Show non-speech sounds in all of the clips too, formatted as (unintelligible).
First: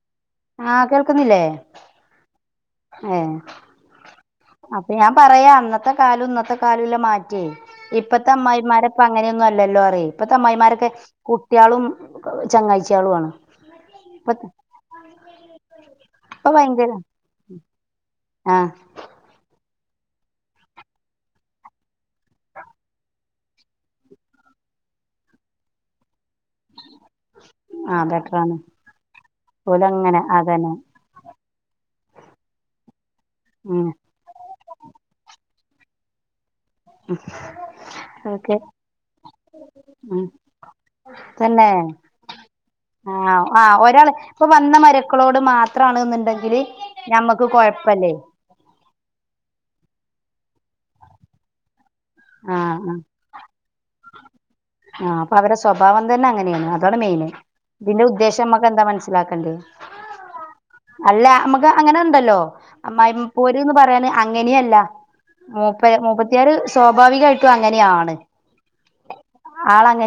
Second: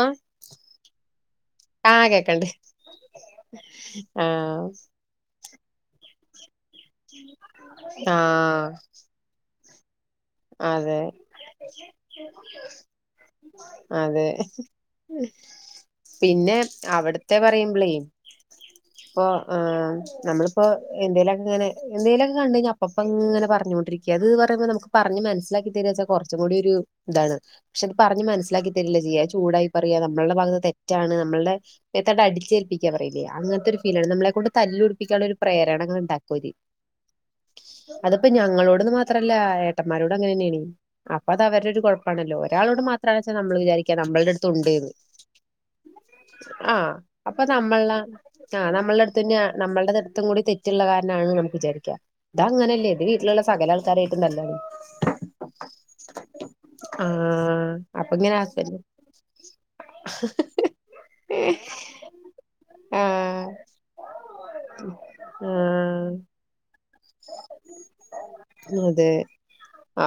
ആഹ് ആഹ് കേൾക്കുന്നില്ലേ? ആഹ് കേക്ക്ണ്ട് ഏഹ് അപ്പൊ ഞാൻ പറയാ അന്നത്തെ കാലം ഇന്നത്തെ കാലല്ല മാറ്റേ ഇപ്പത്തെ ആഹ് അമ്മായിമാരെപ്പ അങ്ങനെയൊന്നും അല്ലല്ലോ പറയ് ഇപ്പത്തെ അമ്മായിമാരൊക്കെ അതെ കുട്ടികളും ചങ്ങായിചളാണ് അതെ ഇപ്പ ഇപ്പ പിന്നെ ഭയങ്കര അവിടുത്തെ പറയുമ്പളേ ആഹ് ഇപ്പൊ നമ്മളിപ്പോ എന്തേലൊക്കെ ഇങ്ങനെ എന്തേലൊക്കെ കണ്ട് കഴിഞ്ഞ അപ്പപ്പം ഇങ്ങനെ പറഞ്ഞൊണ്ടിരിക്കും (unintelligible) അത് പറയുമ്പോ നമക്ക് പറഞ്ഞ് മനസിലാക്കി തരാവച്ചാ കു കുറച്ചും കൂടി ഒരു ഇതാണ് പക്ഷെ അത് ആഹ് പറഞ്ഞ് ബെറ്ററാണ് മനസ്സിലാക്കി തരില്ലേ ചെയ്യാ ചൂടായി പറയാ ഓലങ്ങനെ നമ്മളുടെ ഭാഗത്ത് തെ അതന്നെ നമ്മള്ടെ മേത്ത് അടിച്ചേൽപ്പിക്കാൻ പറയില്ലേ അങ്ങനത്തെ ഒരു ഉം ഫീലാണ് നമ്മളെക്കൊണ്ട് തല്ലുടിപ്പിക്കാനുള്ള ഒരു പ്രേരണകൾ ഉണ്ടാക്കും ഓര് അത്പ്പോ ഓക്കെ ഞങ്ങളോടുന്ന് മാത്രല്ല (unintelligible) ഉം അങ്ങനെന്നെനി അപ്പ അത് തന്നെ അവരുടെ ഒരു കുഴപ്പാണല്ലോ ഒരാളോട് മാത്രണെച്ച നമ്മള് വിചാരിക്കും ഒരാൾ ഇപ്പൊ വന്ന മരക്കളോട് മാത്രാണ് ഇണ്ടെങ്കില് ആഹ് അപ്പൊ ഞമ്മക്ക് നമ്മള കൊഴപ്പല്ലേ ആഹ് നമ്മൾടെ അടുത്ത് തന്നെ നമ്മളുടെ അടുത്തും കൂടി തെറ്റുള്ള കാരണാണെന്ന് നമുക്ക് വിചാരിക്കാം ഇത് ആഹ് അങ്ങനെയല്ലേ ആഹ് ഇത് വീട്ടിലുള്ള സകല ആൾക്കാരായിട്ടും തല്ലൂടും ആഹ് അപ്പൊ അവരെ സ്വഭാവം തന്നെ അങ്ങനെയാണ് അതാണ് മെയിന് ആഹ് ഇതിന്റെ അപ്പൊ ഇങ്ങനെ ഉദ്ദേശം ഹസ്ബൻഡ് നമ്മക്കെന്താ മനസ്സിലാക്കണ്ടേ അല്ല നമുക്ക് അങ്ങനെ ഉണ്ടല്ലോ അമ്മായി ആഹ് പോര്ന്ന് പറയാന് അങ്ങനെയല്ല മുപ്പ ആഹ് മുപ്പത്തിയാറ് സ്വാഭാവികായിട്ടും അങ്ങനെയാണ് അതെ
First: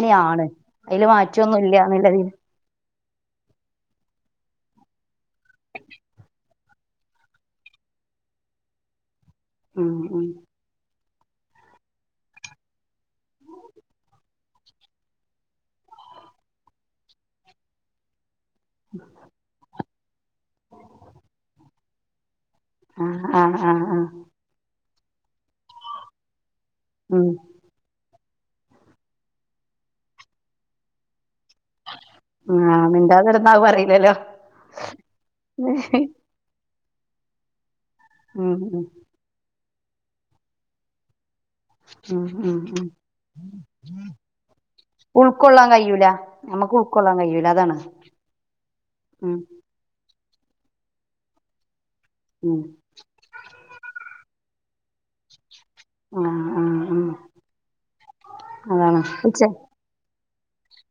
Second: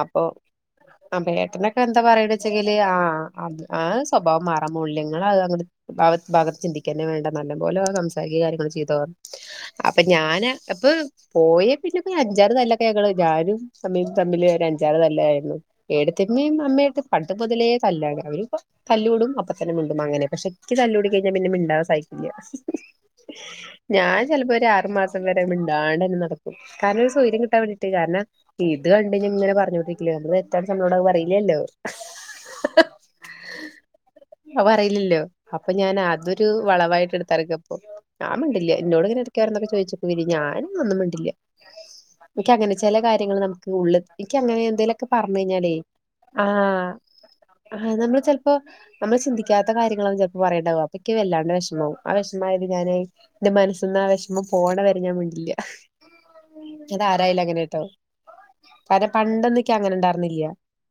അപ്പൊ അയില് ആഹ് മാറ്റൊന്നുല്ല ഏട്ടനൊക്കെ എന്താ എന്നുള്ളതിൽ പറയ്ണ വ വെച്ചെങ്കില് ആഹ് ആഹ് സ്വഭാവം മാറാൻ പോണില്ല ഇങ്ങള് അത് ഭാ ഭാഗത്ത് ചിന്തിക്കന്നെ വേണ്ട നല്ല പോലെ സംസാരിക്കുക കാര്യങ്ങൾ ചെയ്തോ ഉം അപ്പൊ ഉം ഞാന് അപ്പൊ പോയി. പിന്നെ അഞ്ചാറ് തല്ലൊക്കെ ഞങ്ങള് ഞാനും അമ്മയും തമ്മിൽ അഞ്ചാറ് തല്ലായിരുന്നു. എടത്തിമ്മയും അമ്മായിട്ട് പണ്ട് മുതലേ തല്ലാണ് അവരിപ്പോ തല്ലൂ കൂടും അപ്പൊ തന്നെ മിണ്ടും അങ്ങനെ പക്ഷേ ഇൻക്ക് തല്ലൂടി കഴിഞ്ഞാ പിന്നെ മിണ്ടാൻ സയിക്കൂല്ല. ആഹ് ആഹ് ആഹ് ആഹ്. ചെല്പ്പോ ഒരു ആറ് മാസം വരെ മിണ്ടാണ്ടങ്ങനെ നട്ക്കും കാരണം ഒരു ഉം സ്വയ്ര്യം കിട്ടാൻ വേണ്ടീട്ട് കാരണം. ഇത് കണ്ട് കഴിഞ്ഞ ഇങ്ങനെ പറഞ്ഞോണ്ടിരിക്കില്ല നമ്മള് തെറ്റാ നമ്മളോട് അഹ് പറയില്ലല്ലോ. ആഹ് മിണ്ടാതിരുന്നാ അത് പറയില്ലല്ലോ അത് പറയില്ലല്ലോ അപ്പൊ ഞാൻ അത്. ഒരു വളവായിട്ട് എടുത്താലൊക്കെ ഇപ്പോ ഞാൻ ഉം മിണ്ടില്ല ഉം എന്നോട് ഇങ്ങനെ. കെട്ന്നക്കെ ചോയിച്ക്കെ പിന്നെ ഞാൻ ഒന്നും മിണ്ടില്ല. ഉം ഇക്ക് ഉം അങ്ങനെ ഉം ചെല കാര്യങ്ങള് നമുക്ക് ഉള്ള് ഇക്ക് അങ്ങനെ എന്തേലെക്കെ പറഞ്ഞ് ഉൾക്കൊള്ളാൻ കഴിഞ്ഞാലേ. കഴിയൂല നമ്മക്ക് ആഹ് ഉൾക്കൊള്ളാൻ കഴിയൂല അതാണ് ആഹ് നമ്മള് ചെലപ്പോ നമ്മൾ ഉം ചിന്തിക്കാ ത്ത കാര്യങ്ങളാക്കെ ചെലപ്പോൾ പറയ്ണ്ടാവ അപ്പൊക്ക് വല്ലാണ്ട് വേഷ്മാവും ആഹ് ഉം വെഷ്മായാല് ഞാന്. ന്റെ മനസ്സിന്ന് ആഹ് വെഷ്മം പോണ വരെ ഞാൻ മിണ്ടില്ല. ആഹ് ആഹ് ഉം അത് ആരായാലും അങ്ങനെട്ടോ. അതാണ് കാരണം ച്ചെ പണ്ടൊന്നും ഇക്ക് അങ്ങനെ ഇണ്ടായിരുന്നില്ല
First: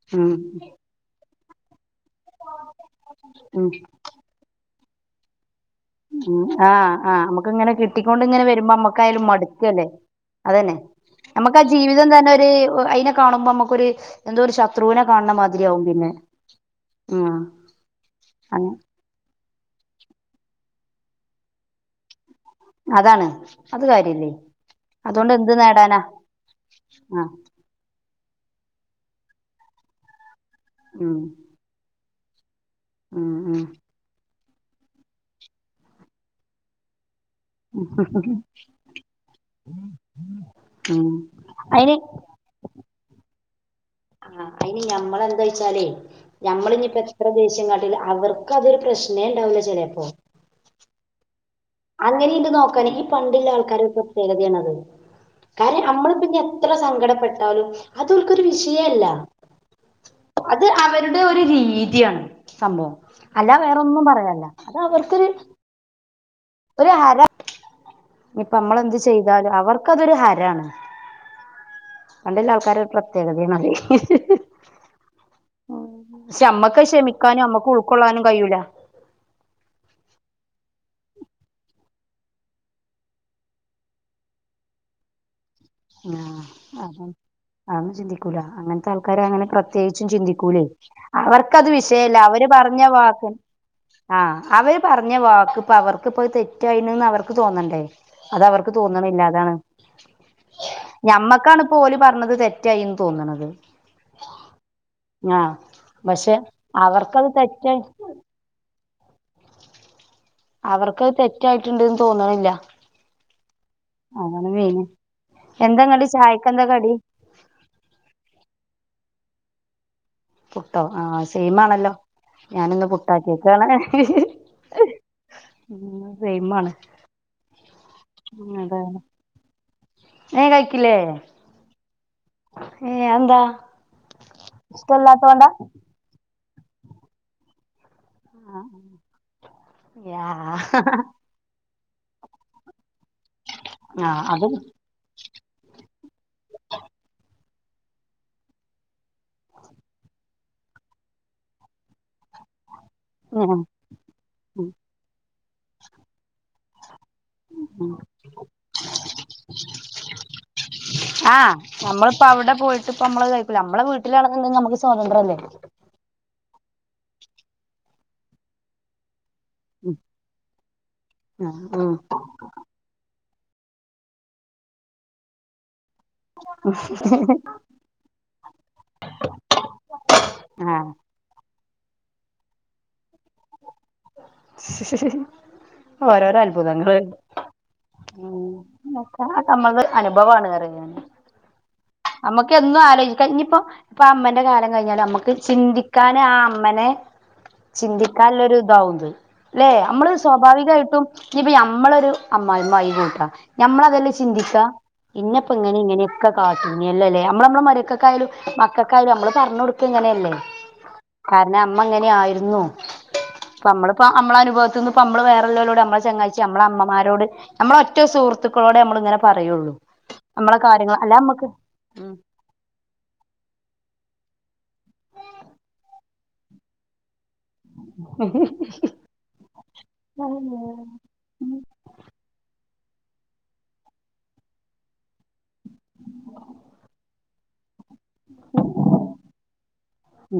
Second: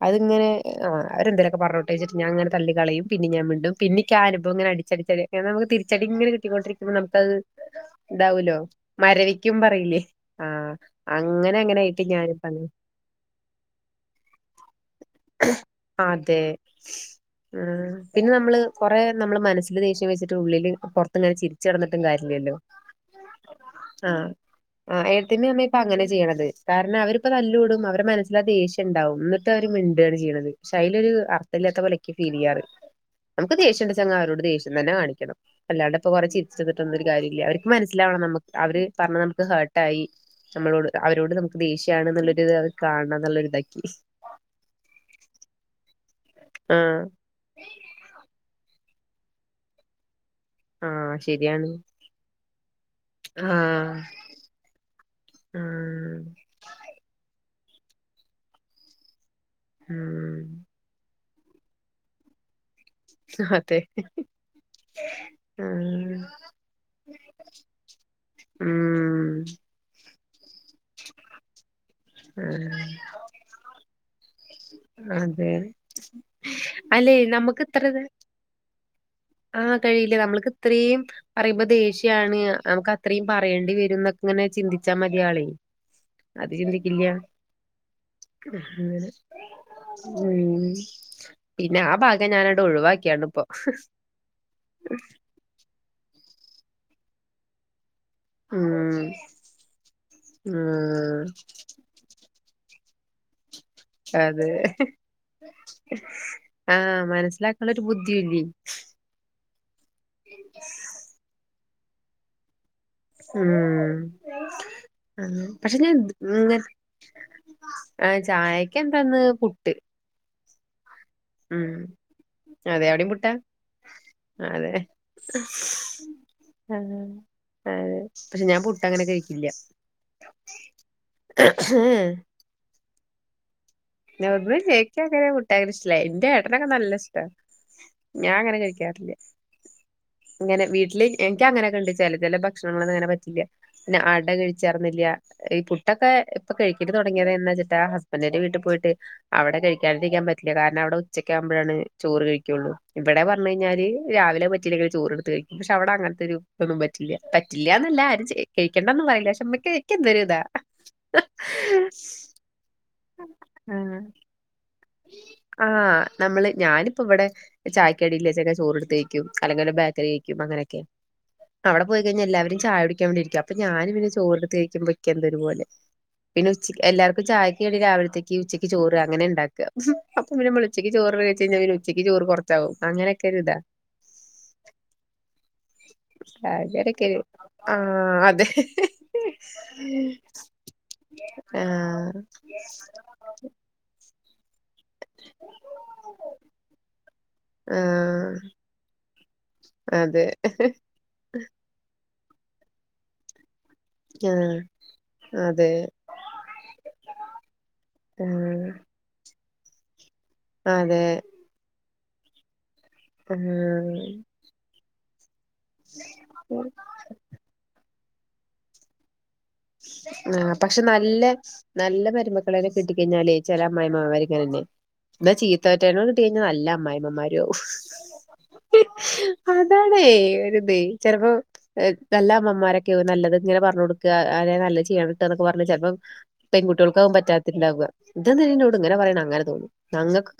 അത് ഉം ഇങ്ങനെ. ആഹ് അവരെ എന്തേലൊക്കെ പറഞ്ഞോട്ടെ വച്ച് ഞാൻ അങ്ങനെ തള്ളി കളയും പിന്നിം ഞാൻ ഉം മിണ്ടും പിന്നിം. ഇന്ക്കാ ആഹ് അനുഭവം ഇങ്ങനെ അടിച്ചടിച്ച് ഒര് നമുക്ക് തിരി ഉം ആഹ് ആഹ് നമുക്ക് ഇങ്ങനെ കിട്ടിക്കൊണ്ടിങ്ങനെ ഇതാവൂലോ വരുമ്പോ നമുക്കായാലും മരവിക്കും മട്ക്കല്ലേ. പറയില്ലേ ആ അതന്നെ അങ്ങനെ നമുക്ക് ആഹ് അങ്ങനെ ആയിട്ട് ജീവിതം തന്നെ ഞാനിപ്പ ഒര് അങ്ങനെ അയിനെ കാണുമ്പോ നമുക്കൊര്. എന്തോ ഒരു ശത്രുവിനെ കാൺണ മാതിരിയാവും പിന്നെ അതെ ആഹ് അ കുറെ നമ്മള് മനസ്സില് ദേഷ്യം വെച്ചിട്ട് ഉള്ളില് പെറ്ത്ത് ഇങ്ങനെ ചരിച്ച് നടന്നിട്ടും കാര്യല്ലല്ലോ. അതാണ് അത് കാര്യല്ലേ. അതുകൊണ്ട് ഏട്ടനും എന്ത് അമ്മയും ഇപ്പം നേടാനാ അങ്ങനെ ചെയ്യ്ണത് കാരണം ആ അവരിപ്പോ നല്ല. തല്ലൂടും അവരെ മനസ്സിലാ ദേഷ്യണ്ടാവും എന്നിട്ട് അവര് മിണ്ടാണ് ചെയ്യ്ന്നത് പക്ഷെ അയിലൊരു ഉം അ അർത്ഥല്ലാത്ത പോലെ ഇക്ക് ഫീല് ചെയ്യാർ ഉം നമുക്ക് ഉം ദേഷ്യണ്ട് വെച്ചങ്ങാ അവാരോട് ദേഷ്യം. തന്നെ കാണിക്കണം അല്ലാണ്ട്പ്പൊ കൊറെ ചിരിച്ച്ന്ന്ട്ട് ന്നൊരു കാര്യല്ല അവര്. മന്സ്സിലാവണം നമുക്ക് അവര് പറഞ്ഞത് നമുക്ക് ഹേർട്ട് ട്ടായി നമ്മളോട് ഉം അവരോട് നമുക്ക് അയിന് ദേഷ്യണ് എന്നുള്ളൊരുത് കാണാണം എന്നുള്ളരുതാ ഇക്കി. ആഹ് അയിനി ഞമ്മളെന്താച്ചാലേ ആ ഞമ്മളിഞിപ്പോ. എത്ര ദേശ്യം കാട്ടിൽ അവർക്ക് അതൊരു പ്രശ്നേണ്ടാവൂല ചെലപ്പോ. ആഹ് ശരിയാണ്. അങ്ങനെയണ്ട് നോക്കാന് ഈ ആ പണ്ടുള്ള ആൾക്കാരുടെ പ്രത്യേകതയാണത് ആ കാരണം നമ്മള് പിന്നെ. എത്ര സങ്കടപ്പെട്ടാലും അതൊൽക്കൊരു വിഷയേല്ല. ഉം. അത് അവരുടെ ഒരു രീതിയാണ് സംഭവം അല്ല വേറൊന്നും പറയാല്ല അത് അവർക്കൊരു. ആഹ്. ഒരു ഹര ഇപ്പ നമ്മളെന്ത് ഉം ചെയ്താലും അവർക്ക് അതൊരു ഹരാണ്. (inaudible) ആ പണ്ട്ള്ള ആൾക്കാരെ പ്രത്യേകതേ ആണത്. അതെ നമ്മക്ക് അല്ലെ ക്ഷമിക്കാനും നമ്മക്ക് നമുക്ക്ത്ര ത് ഉൾക്കൊള്ളാനും കഴിയൂല ആഹ് കഴിയില്ല നമ്മൾക്ക് ഇത്രയും. പറയുമ്പോ ദേഷ്യാണ് നമുക്ക് അത്രയും പറയേണ്ടി വരും എന്നൊക്കെ ഇങ്ങനെ ചിന്തിച്ചാ മതി ആൾ. ആഹ് അത്. അതൊന്ന് ചിന്തിക്കൂല അങ്ങനത്തെ ആൾക്കാരെ അങ്ങനെ പ്രത്യേകിച്ചും ചിന്തിക്കൂലേ ഉം അവർ. ത് പിന്നെ ആ വിഷയേല്ല ഭാഗം അവര് ഞാനങ്ങട് പറ്ഞ്ഞ ഒഴിവാക്കിയാണ് വക്കും ഇപ്പൊ ആഹ് അവര് പറ്ഞ്ഞ വക്ക് ഇപ്പൊ അവർക്ക് പ്പത് തെറ്റ്. റ്റയിന്ന് അവർക്ക് തോന്നണ്ടേ അത് അവർക്ക് ഉം തോന്നണ്ല്ലാ അതാണ്. ഉം ഞമ്മക്കാണ് ഇപ്പോ ഓല് പറ്ഞ്ഞത് തെറ്റായിന്ന് തോന്ന്ണത്. അതെ പക്ഷെ ആഹ് അവർക്കത് മനസ്സിലാക്കുള്ള തെറ്റായി ഒരു ബുദ്ധി ദ്ധില്ലെ. അവർക്ക് തെറ്റായിട്ടുണ്ട്ന്ന് തോന്ന്ണില്ല ഉം ആഹ് പക്ഷെ ഞാൻ എന്താങ്ങട്ട് ചായക്കെന്താ കടി (unintelligible) ആഹ് ചായക്ക് എന്താന്ന് പുട്ട് പുട്ടോ ആഹ് ഉം സെയിംമാണല്ലോ അതെ ഞാനിന്ന് അവിടെയും പുട്ടാ പുട്ടാക്കിയൊക്കാണ് അതെ സെയിമാണ് ആഹ് ആഹ് പക്ഷെ ഞാൻ പുട്ട് അങ്ങനെ കഴിക്കില്ല ഏഹ് കഴിക്കില്ലേ ഏഹ് അത്എന്താ (unintelligible) അങ്ങനെ പുട്ടാകെ ഇഷ്ടല്ല എന്റെ ഏട്ടനൊക്കെ നല്ല ഇഷ്ട ഞാന് അങ്ങനെ കഴിക്കാറില്ല ഇങ്ങനെ ആഹ് വീട്ടിലേക്ക് എനിക്ക് അങ്ങനെ കണ്ടിച്ചല് ചില ഭക്ഷണങ്ങളന്നും അങ്ങനെ പറ്റില്ല പിന്നെ അട അത് കഴിച്ചാർന്നില്ല ഈ പുട്ടൊക്കെ ഇപ്പൊ കഴിക്കല് തൊട്ങ്ങിയത് എന്നച്ചിട്ടാ ഹസ്ബൻഡിന്റെ വീട്ടിൽ പോയി അവിടെ കഴിക്കാതിരിക്കാൻ പറ്റില്ല കാരണം അവിടെ ഉച്ചക്ക് ആവുമ്പഴാണ് ചോറ് കഴിക്കുള്ളൂ ഇവിടെ ഉം പർഞ്ഞ്കഴിഞ്ഞാല് രാവിലെ പറ്റീല്ലെങ്കിൽ ചോറ്ടുത്ത് കഴിക്കും പക്ഷെ അവടെ അങ്ങൻത്തെരു ഇതൊന്നും പറ്റില്ല പറ്റില്ലാന്നല്ല ആരും ചെ കഴിക്കേണ്ടന്നും പറയില്ല പക്ഷെ മ്മക്ക് ഇക്കെന്തൊരു താ ആഹ് നമ്മളിപ്പ അവിടെ പോയിട്ട് ഇപ്പം നമ്മള് കഴിക്കൂല നമ്മളെ ആഹ് വീട്ടിലാണു എന്തെങ്കും നമുക്ക് സ്വാതന്ത്രം അല്ലേ ആഹ് നമ്മള് ഞാനിപ്പോ ഇവിടെ ചായക്കടില്ലേച്ചെ ചോറ്ടുത് കഴി അല്ലെങ്കിൽ ബേക്കറി കഴിക്കും അങ്ങനെയൊക്കെ അവിടെ ഉം പോയി കഴിഞ്ഞാ എല്ലാവരും ചായ കുടിക്കാൻ വേണ്ടിരിക്കും അപ അപ്പ ഞാന് പിന്നെ ചോറ്ട്ത്ത് കഴിക്കുമ്പോ ഇക്കെന്തരുപോലെ പിന്നെ ഉച്ചക്ക് എല്ലാർക്കും ചായക്ക് കടി രാവിലത്തേക്ക് ഉച്ചക്ക് ചോറ് അങ്ങനെ ഇണ്ടാക്ക അപ്പൊ പിന്നെ നമ്മള് ഉച്ചക്ക് ആഹ് ചോറ് ചോറ് വെച്ച് കഴിഞ്ഞാ ഒരു ഉച്ചക്ക് ചോറ് കൊർച്ചാവും അങ്ങനെയൊക്കെ ഒരു ഇതാ (inaudible) ഓരോരോ അത്ഭുതങ്ങള് അങ്ങനൊക്കെ ഒരു ആഹ് അതെ നമ്മള് ത് അനുഭവാണ് പറിയേ ഏഹ് ആഹ് നമ്മക്ക് എന്നും ആലോയ്ക്കാം ഇനിയിപ്പോ ഇപ്പൊ അമ്മന്റെ കാലം കഴിഞ്ഞാല് നമ്മുക്ക് ചിന്തിക്കാന് ആഹ് അമ്മനെ ആഹ് ചിന്തിക്കാള്ളൊരൂ ഇതാവുണ്ട് ല്ലെ നമ്മള് അതെ സ്വാഭാവികായിട്ടും ഇനിപ്പ നമ്മളൊരു അമ്മായി അമ്മായി കൂട്ടാ നമ്മള (unintelligible) ചിന്തിക്ക ആഹ് ഇന്നപ്പോ അതെ ഇങ്ങനെ ഇങ്ങനെയൊക്കെ കാട്ടീനിയല്ലോല്ലേ നമ്മള്. നമ്മുടെ മരിയെക്കെക്കായാലും ആഹ് മക്ക ക്കായാലും നമ്മള് പർഞ്ഞൊട്ക്ക ങ്ങനെയല്ലേ. അതെ കാരണം അമ്മ അങ്ങനെ ആയിരുന്നു ഇപ്പ ആഹ് നമ്മളിപ്പ നമ്മളെ അനുഭവത്തിൽ നിന്ന് ഇപ്പോ നമ്മള് വേറല്ലോരോട് നമ്മള് ചങ്ങായിചി ഞമ്മളെ അമ്മമാരോട് നമ്മള ഒറ്റ സുഹൃത്തുക്കളോടെ നമ്മളിങ്ങനെ പറയുള്ളു ആഹ് പക്ഷെ നല്ല നല്ല മരുമക മക്കളെെ കെട്ടിക്ക കഴിഞ്ഞാലേ ചെല അമായിമ്മമാരിക്കങ്ങനെന്നെ. എന്നാ ചീത്തവറ്റേനോ കിട്ടി കഴിഞ്ഞാ നല്ല അമായിമ്മമാരു ആവും. അതാണേ ഉം ഒരുതെ ചെൽപ്പോ നല്ല അമ്മമാരൊക്കെയാവും നല്ലത് ഇങ്ങനെ പറഞ്ഞോണ്ടുക്ക അതെ നല്ല ചെയ്യണട്ടോന്നൊക്കെ പറഞ് ചെൽപ്പം പെൺകുട്ടിയാൾക്കാവും പറ്റാത്തണ്ടാവ ഇത് എന്തിന ഇന്നോട് ഇങ്ങെന പറയണെ അങ്ങനെ തോന്നും.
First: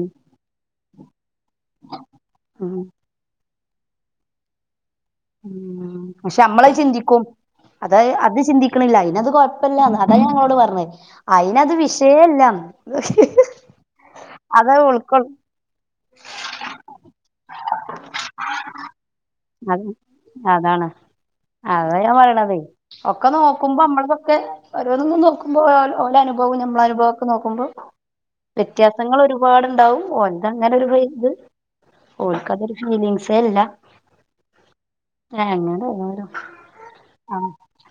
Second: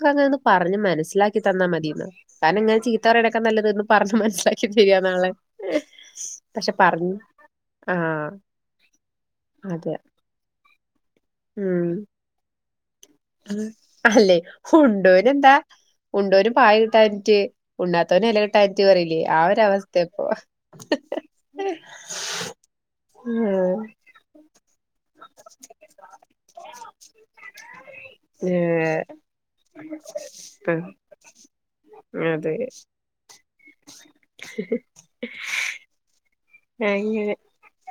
ഉം പറഞ്ഞ് മനസ്സിലാ ക്കി തന്നാമതിന്ന കാരണം ഉം ഇങ്ങന ചീത്തപറിണക്കാട്ടിലും നല്ലത് പറഞ്ഞ് മനസ്സിലാക്കി ചെയ്യാ നാളെ ഉം പക്ഷെ നമ്മളെത് ചിന്തിക്കും അതായ ആഹ് അത് ചിന്തി (unintelligible) അയ്നത് കൊഴ്പ്പല്ല അതെ അതാ ഞാങ്ങളോട് പറഞ്ഞേ അയ്നത് വിഷയേല്ല. അല്ലെ ഉൾക്കൊൾ ഉണ്ടോനന്താ? ഉണ്ടോനും പായൽ കിട്ടാനിട്ട് ഉണ്ണാത്തവനും എല കിട്ടാനിട്ട് പറയില്ലേ ആ അത് ഒരവസ്തേപ്പൊ. അതാണ് അത ഞാൻ പറയ്ണതേ ഒക്കെ നോക്കുമ്പോ ഉം നമ്മള്തൊക്കെ. ഓരോന്നും നോക്കുമ്പോ ഓ ഓലെ അനുഭവും നമ്മള അനുഭവം ഒക്ക നോക്കുമ്പോ ഏഹ് വ്യത്യാസങ്ങൾ ഒരുപാടുണ്ടാവും ഓൽതങ്ങനെരു ഇത് ആഹ് അതെ ഓല്ക്കതൊരു ഫീലിങ്സ് അല്ല. അങ്ങനെ ഓരോരോ - എങ്ങനെ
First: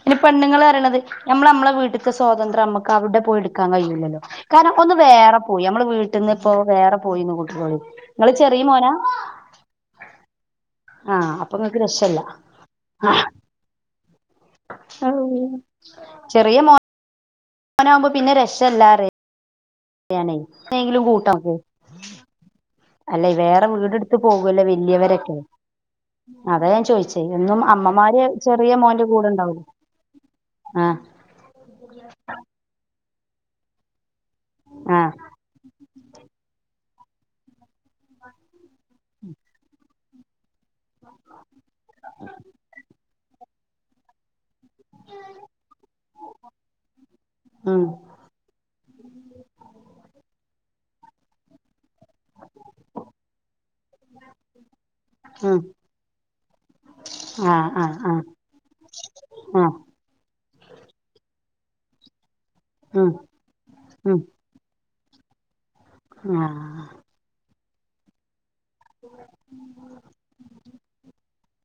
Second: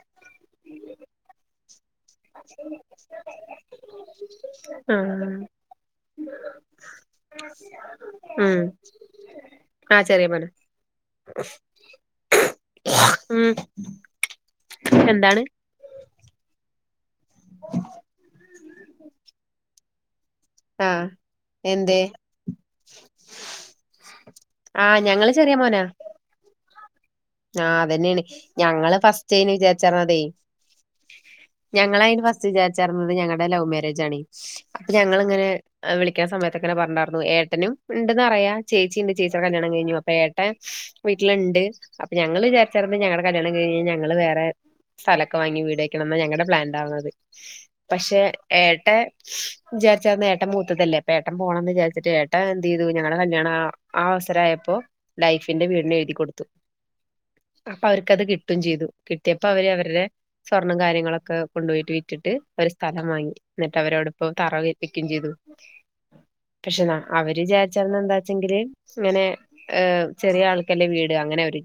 പിന്നെ പെണ്ണുങ്ങൾ പറയണത് നമ്മൾ നമ്മളെ വീട്ടിൽ. സ്വാതന്ത്രം നമുക്ക് അവിടെ പോയി എടുക്കാൻ കഴിയില്ലല്ലോ കാരണം ഒന്ന് ആഹ് വേറെ പോയി നമ്മൾ വീട്ട ട്ട്ന്ന് ഇപ്പോ വേറെ പോയിന്നു കൂട്ടികോളി, നിങ്ങള് ചെറിയ മോനാ? ആഹ ചെറിയ മോനാ. ആഹ അപ്പൊങ്ങക്ക് രക്ഷല്ല. ഉം എന്താണ് ചെറിയ മോന മോനാ ആകുമ്പോ പിന്നെ രക്ഷല്ലാ പറയാ ഞാനെ ന്തെങ്കിലും ആഹ് കൂട്ടാക്കും. എന്തേ? അല്ലെ വേറെ വീടെടുത്ത് പോകൂല്ലോ ആഹ് ഞങ്ങള് വലിയവരൊക്കെ ചെറിയ മോനാ അതാ ഞാൻ ചോയിച്ചെ. എന്നും ആഹ് അമ്മമാര് അതന്നെയാണ് ചെറിയ ഞങ്ങള് മോന്റെ ഫസ്റ്റ്ന് കൂടെണ്ടാവും ആഹ. ഞങ്ങള അതിന് ഫസ്റ്റ് വിചാരിച്ചഞ്ഞത് ഞങ്ങളുടെ ലവ് മാരേജ ആണ് അപ്പൊ ആഹ് ഞങ്ങളിങ്ങനെ. വിളിക്കണ സമയത്തൊക്കനെ പറഞ്ഞണ്ടായിരുന്നു ഏട്ടനും ഉണ്ടന്ന് അറിയ ചേച്ചി ഉണ്ട് ചേച്ചിയുടെ കല്യാണം കഴിഞ്ഞു. ഏട്ടന് വീട്ടിലുണ്ട് അപ്പൊ ഞങ്ങള് വിചാരിച്ചറി ഞങ്ങളുടെ കല്യാണം കഴിഞ്ഞ് ഞങ്ങള് വേറെ. സ്ഥലമൊക്കെ വാങ്ങി വീടക്കണന്ന ഞങ്ങളടെ പ്ലാൻ ഉണ്ടാവുന്നത് ഉം പക്ഷെ ഏട്ടൻ. വിചാരിച്ച ഏട്ട മൂത്തതല്ലേ അപ്പ ഏട്ടൻ പോകണംന്ന് വിചാരിച്ചട്ട് ഏട്ടൻഎന്ത് ചെയ്തു ഞങ്ങളടെ കല്യാണ ആ അവസരായപ്പോ ഉം ലൈഫിന്റെ വീടിന് എഴുതി കൊടുത്തു. ആഹ് അപ്പൊ ആഹ് അവർക്ക്ത് ആഹ് കിട്ടും ചെയ്തു കിട്ടിയപ്പോ അവര് ആഹ് അവരുടെ സ്വർണം കാര്യങ്ങളൊക്കെ കൊണ്ടുപോയിട്ട് വിറ്റിട്ട്. ഒരു സ്ഥലം ഉം വാങ്ങി എന്നിട്ട് അവരോട്ഇപ്പോ തറ വക്ക്പ്പിയും ചെയ്തു. ആഹ. അവര്ചാരിച്ചന്ന് എന്താ വച്ചെങ്കില് ഇങ്ങനെ ചെറിയ ആൾക്കല്ലെ വീട് അങ്ങനെ അവർ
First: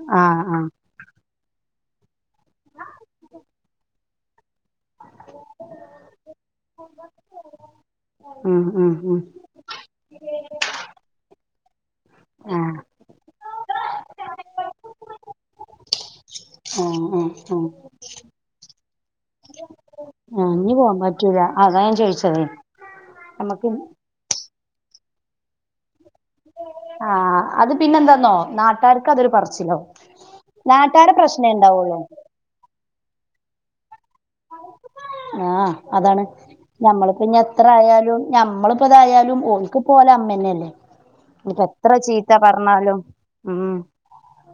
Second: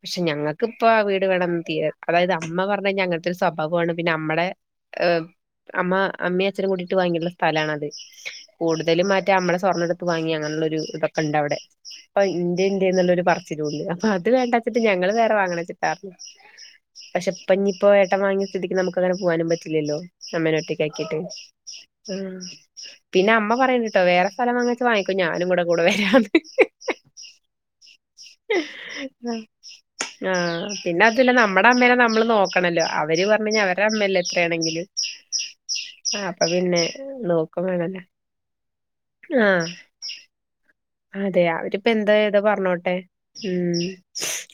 പക്ഷെ ആഹ് ഞങ്ങക്ക്. ആഹ് ഇപ്പൊ ആ വീട് വേണം തീ അതായത് അമ്മ പറഞ്ഞു കഴിഞ്ഞാൽ അങ്ങനത്തെ ഒരു സ്വഭാവമാണ് പിന്നെ അമ്മടെ ഏ അമ്മ അമ്മി അച്ഛനും കൂട്ടീട്ട് വാങ്ങിയിട്ടുള്ള സ്ഥലണത് ഉം ഉം കൂടുതലും ഉം മറ്റേ നമ്മളെ സ്വർണ്ണടുത്ത് വാങ്ങി അങ്ങനെയുള്ള ഒരു ഇതൊക്കെ ഉണ്ട് അവിടെ അപ്പൊ ഇന്റെ ആഹ് ഇന്റെ പറച്ചിലുംണ്ട് അപ്പോ. ത് വേണ്ടച്ചിട്ട് ഞങ്ങളൾ വേറെ വാങ്ങണച്ചിട്ടായിരുന്നു. ആഹ് പക്ഷെ ആഹ് ഇപ്പൊ ആഹ് ഇനിയിപ്പോ ഏട്ടൻ വാങ്ങിയ സ്ഥിതിക്ക് നമുക്ക് പ്പൊങ്ങനെ പോവാനും പറ്റില്ലല്ലോ. ആഹ് അമ്മേനെ ഇഞ്ഞ് ഒറ്റക്ക് പോവാൻ ആക്കിട്ട്. പറ്റൂല അതാ ഞാൻ ഉംഹ്. ചോയിച്ചതേ പിന്നെ അമ്മ നമ്മക്ക് പറയ്ണ്ട്ട്ടോ വേറെ സ്ഥലംവാങ്ങാൻ. ക്കൊ വാങ്ങിക്കൊ ഞാനുംക്കൂടെ കൂടെ വരാന്ന്. ആഹ് അത് പിന്നെന്താന്നോ നാട്ടാർക്കത്. പർച്ചിലാവും ആഹ് നാട്ടാര പ്രശ്നേ ഉണ്ടാവുള്ളു. ണല്ലോ അവര് പറഞ്ഞ് അവരെ അമ്മലെ എത്രയാണെങ്കിലും. ആഹ് അതാണ് ആഹ് അപ്പൊ പിന്നെ ഞമ്മളിപ്പോ ഇനി എത്ര നോക്കും വേണല്ലോ ആയാലും ഞമ്മളിപ്പോ ഇതായാലും ആഹ് ഓല്ക്ക്. പ്പോല അമ്മേന്നെ അല്ലേ. അതെ അവരിപ്പോ എന്താ ഏതോ പറഞ്ഞോട്ടെ ഉം ഉംഹ്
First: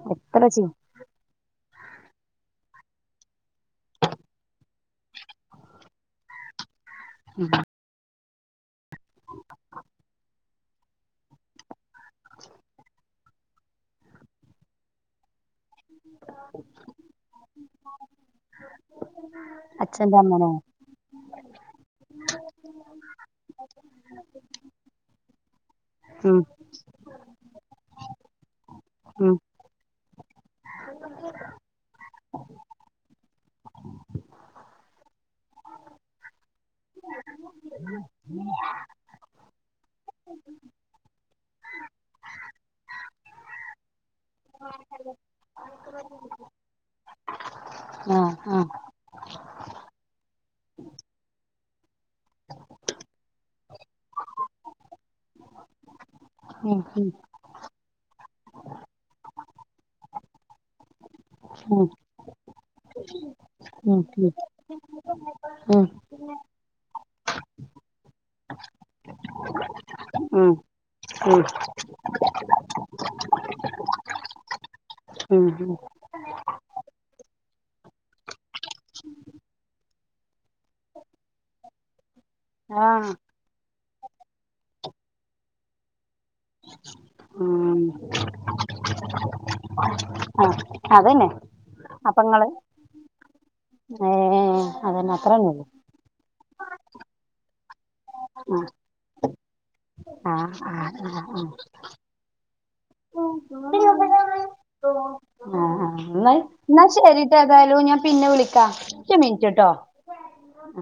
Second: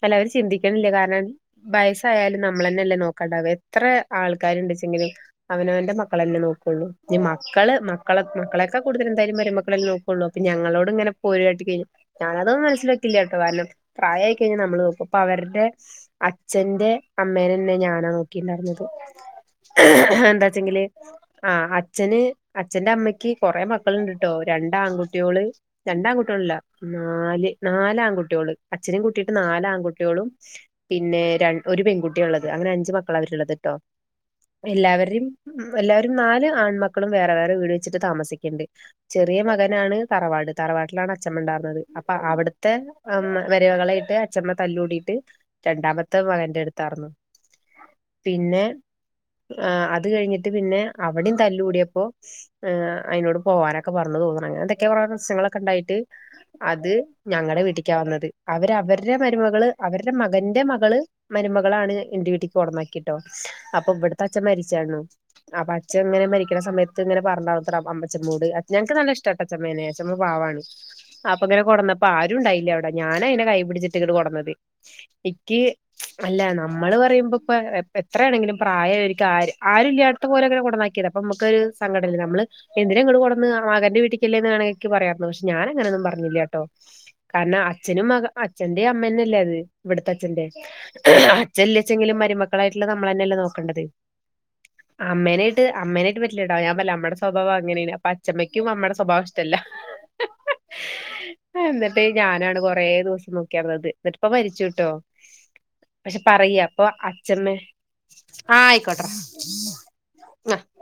അല്ല അവര് എത്ര ചീ ചിന്തിക്ക്ണില്ലേ കാരണം വയസ്സായാലും നമ്മളന്നെല്ലെ നോക്കാണ്ടാവ എത്ര ആൾക്കാരുണ്ട്ച്ചെങ്കിലും. അവന അവന്റെ മക്കളന്നെ നോക്കുള്ളൂ. ഇനി മക്കള് മക്കളെ മക്കളേക്കാൾ കൂടുതൽ എന്തായാലും മരുമക്കളല്ല നോക്കൊള്ളൂ അപ്പൊ ഞങ്ങളോട് ഇങ്ങനെ. പോര്കാട്ടി കഴിഞ്ഞ. ഞാനതും മനസ്സില് വെക്കില്ലട്ടോ കാരണം പ്രായായി കഴിഞ്ഞാൽ നമ്മള് നോക്കും അപ്പൊ അവരുടെ. അച്ഛന്റെ അമ്മേനന്നെ ഞാനാ നോക്കിണ്ടായിര്ന്നത്. അച്ഛന്റെ അമ്മനോ എന്താച്ചെങ്കില്. ആഹ് അച്ഛന് അച്ഛന്റെ അമ്മക്ക് കൊറെ മക്കൾ ഇണ്ട്ട്ടോ രണ്ട് ആൺകുട്ട്യോള് ഉം രണ്ടാൺകുട്ടികളല്ല, നാല് നാല് ആൺകുട്ട്യോള്, അച്ഛനും കുട്ടിയിട്ട് ഉം നാല് ആൺകുട്ട്യോളും. പിന്നെ രണ്ട ഒരു പെൺകുട്ടിയാ ഉള്ളത് അങ്ങനെ അഞ്ചു മക്കളാ അവരുള്ളത് ട്ടോ. എല്ലാവരിം എല്ലാവരും നാല് ആൺമക്കളും വേറെ വേറെ വീട് വെച്ചിട്ട് താമസിക്ക്ണ്ട്. ചെറിയ മകനാണ് തറവാട്. താറവാട്ടിലാണ് അച്ചമ്മ ഉണ്ടായിർന്നത്. അപ്പൊ അവിടുത്തെ അമ മരുമകളായിട്ട് അച്ചമ്മ തല്ലൂടിട്ട്. രണ്ടാമത്തെ മകന്റെ എടുത്താർന്നു. ആഹ് ആഹ് ആഹ് അത് കഴിഞ്ഞിട്ട് പിന്നെ അവടിം തല്ല് കൂടിയപ്പോ. ഏഹ് അയിനോട് പോവാനൊക്കെ പറഞ്ഞു തോന്നണ് അങ്ങത്തൊക്കെ കൊറേ പ്രശ്നങ്ങളൊക്കെ ഉണ്ടായിട്ട് ഉം അത്. ഉം ഞങ്ങടെ വീട്ടിക്കാ വന്നത്. അവര് അവരുടെ മരുമകള് അവരുടെ മകന്റെ മകള്. ഉം മരുമകളാണ് എന്റെ വീട്ടിക്ക് കൊടന്നെ കീട്ടോ അപ്പൊ ഉം ഇവിടുത്തെ ഉം അച്ഛൻ മരിച്ചായിരുന്നു അപ്പൊ ഉം അച്ഛൻ ഇങ്ങനെ മരിക്കണ സമയ. ത്ത് ഇങ്ങനെ പറഞ്ഞത്ര അമ്മച്ചമ്മോട് ഞങ്ങക്ക് നല്ല ഇഷ്ടാട്ടോച്ചമ്മേനെ അച്ഛമ്മ ഉം പാവാണ്. അപ്പൊ ഉം ഇങ്ങനെ കൊണ്ടുന്നപ്പ ആരും ഉണ്ടായില്ല അവിടെ. ഞാനാ അയിനെ കൈപിടിച്ചിട്ട് ഇങ്ങട് കൊണ്ടന്നത്. ഉം ക്ക് ഉം അല്ല നമ്മള് പറയുമ്പോ ഇപ്പ എത്രയാണെങ്കിലും പ്രായം ആയോര്ക്ക് ആര് ആരുല്ല്യ. ത്തപോലെങ്ങനെ കൊണ്ടുന്നാക്കിയതാ അപ്പൊ നമുക്കൊരു സങ്കടല്ലെ നമ്മള്. എന്തിനാ ആഹ് ഇങ്ങട് കൊണ്ടുന്നെ മകന്റെ വീട്ടിക്കല്ലേന്ന് വേണെ എനിക്ക് പറയാർന്നു. പക്ഷെ ഞാന് അങ്ങനൊന്നും പറഞ്ഞില്ലാട്ടോ. കാരണം ഉം അച്ഛനും മക അച്ഛന്റെയും അമ്മന്നല്ലേ അത് ഇവിടത്തെ അച്ഛന്റെ. ആഹ് അതന്നെ അച്ഛല്ലാച്ചെങ്കിലും അപ്പങ്ങള് മരുമക്കളായിട്ടുള്ള നമ്മളന്നെയല്ലേ നോക്കേണ്ടത്. ഏ അതന്നെ അത്രന്നെ അമ്മേനായിട്ട് ഉള്ളൂ അമ്മേനായിട്ട് പറ്റ. റ്റില്ലട്ടാ. ഞാൻ പറഞ്ഞില്ലേ അമ്മേടെ സ്വഭാവം അങ്ങനേണ്. അപ്പൊ അച്ചമ്മക്കും അമ്മേടെ സ്വഭാവം ഇഷ്ടല്ല. ആഹ് ആഹ് ആഹ് ആഹ്. എന്നിട്ട് ഞാനാണ് കൊറേ ദിവസം നോക്കിയാർന്നത് എന്നിട്ടിപ്പ മരിച്ചുട്ടോ ആഹ് ആഹ് പക്ഷെ എന്ന പറയാ എന്നാ അപ്പൊ ശെരിട്ടാ അച്ഛമ്മേ ഏതായാലും ഞാൻ പിന്നെ ആ വിളിക്കാം. ആയിക്കോട്ടെടാ ഒറ്റ മിനിറ്റ്ട്ടോ. (unintelligible)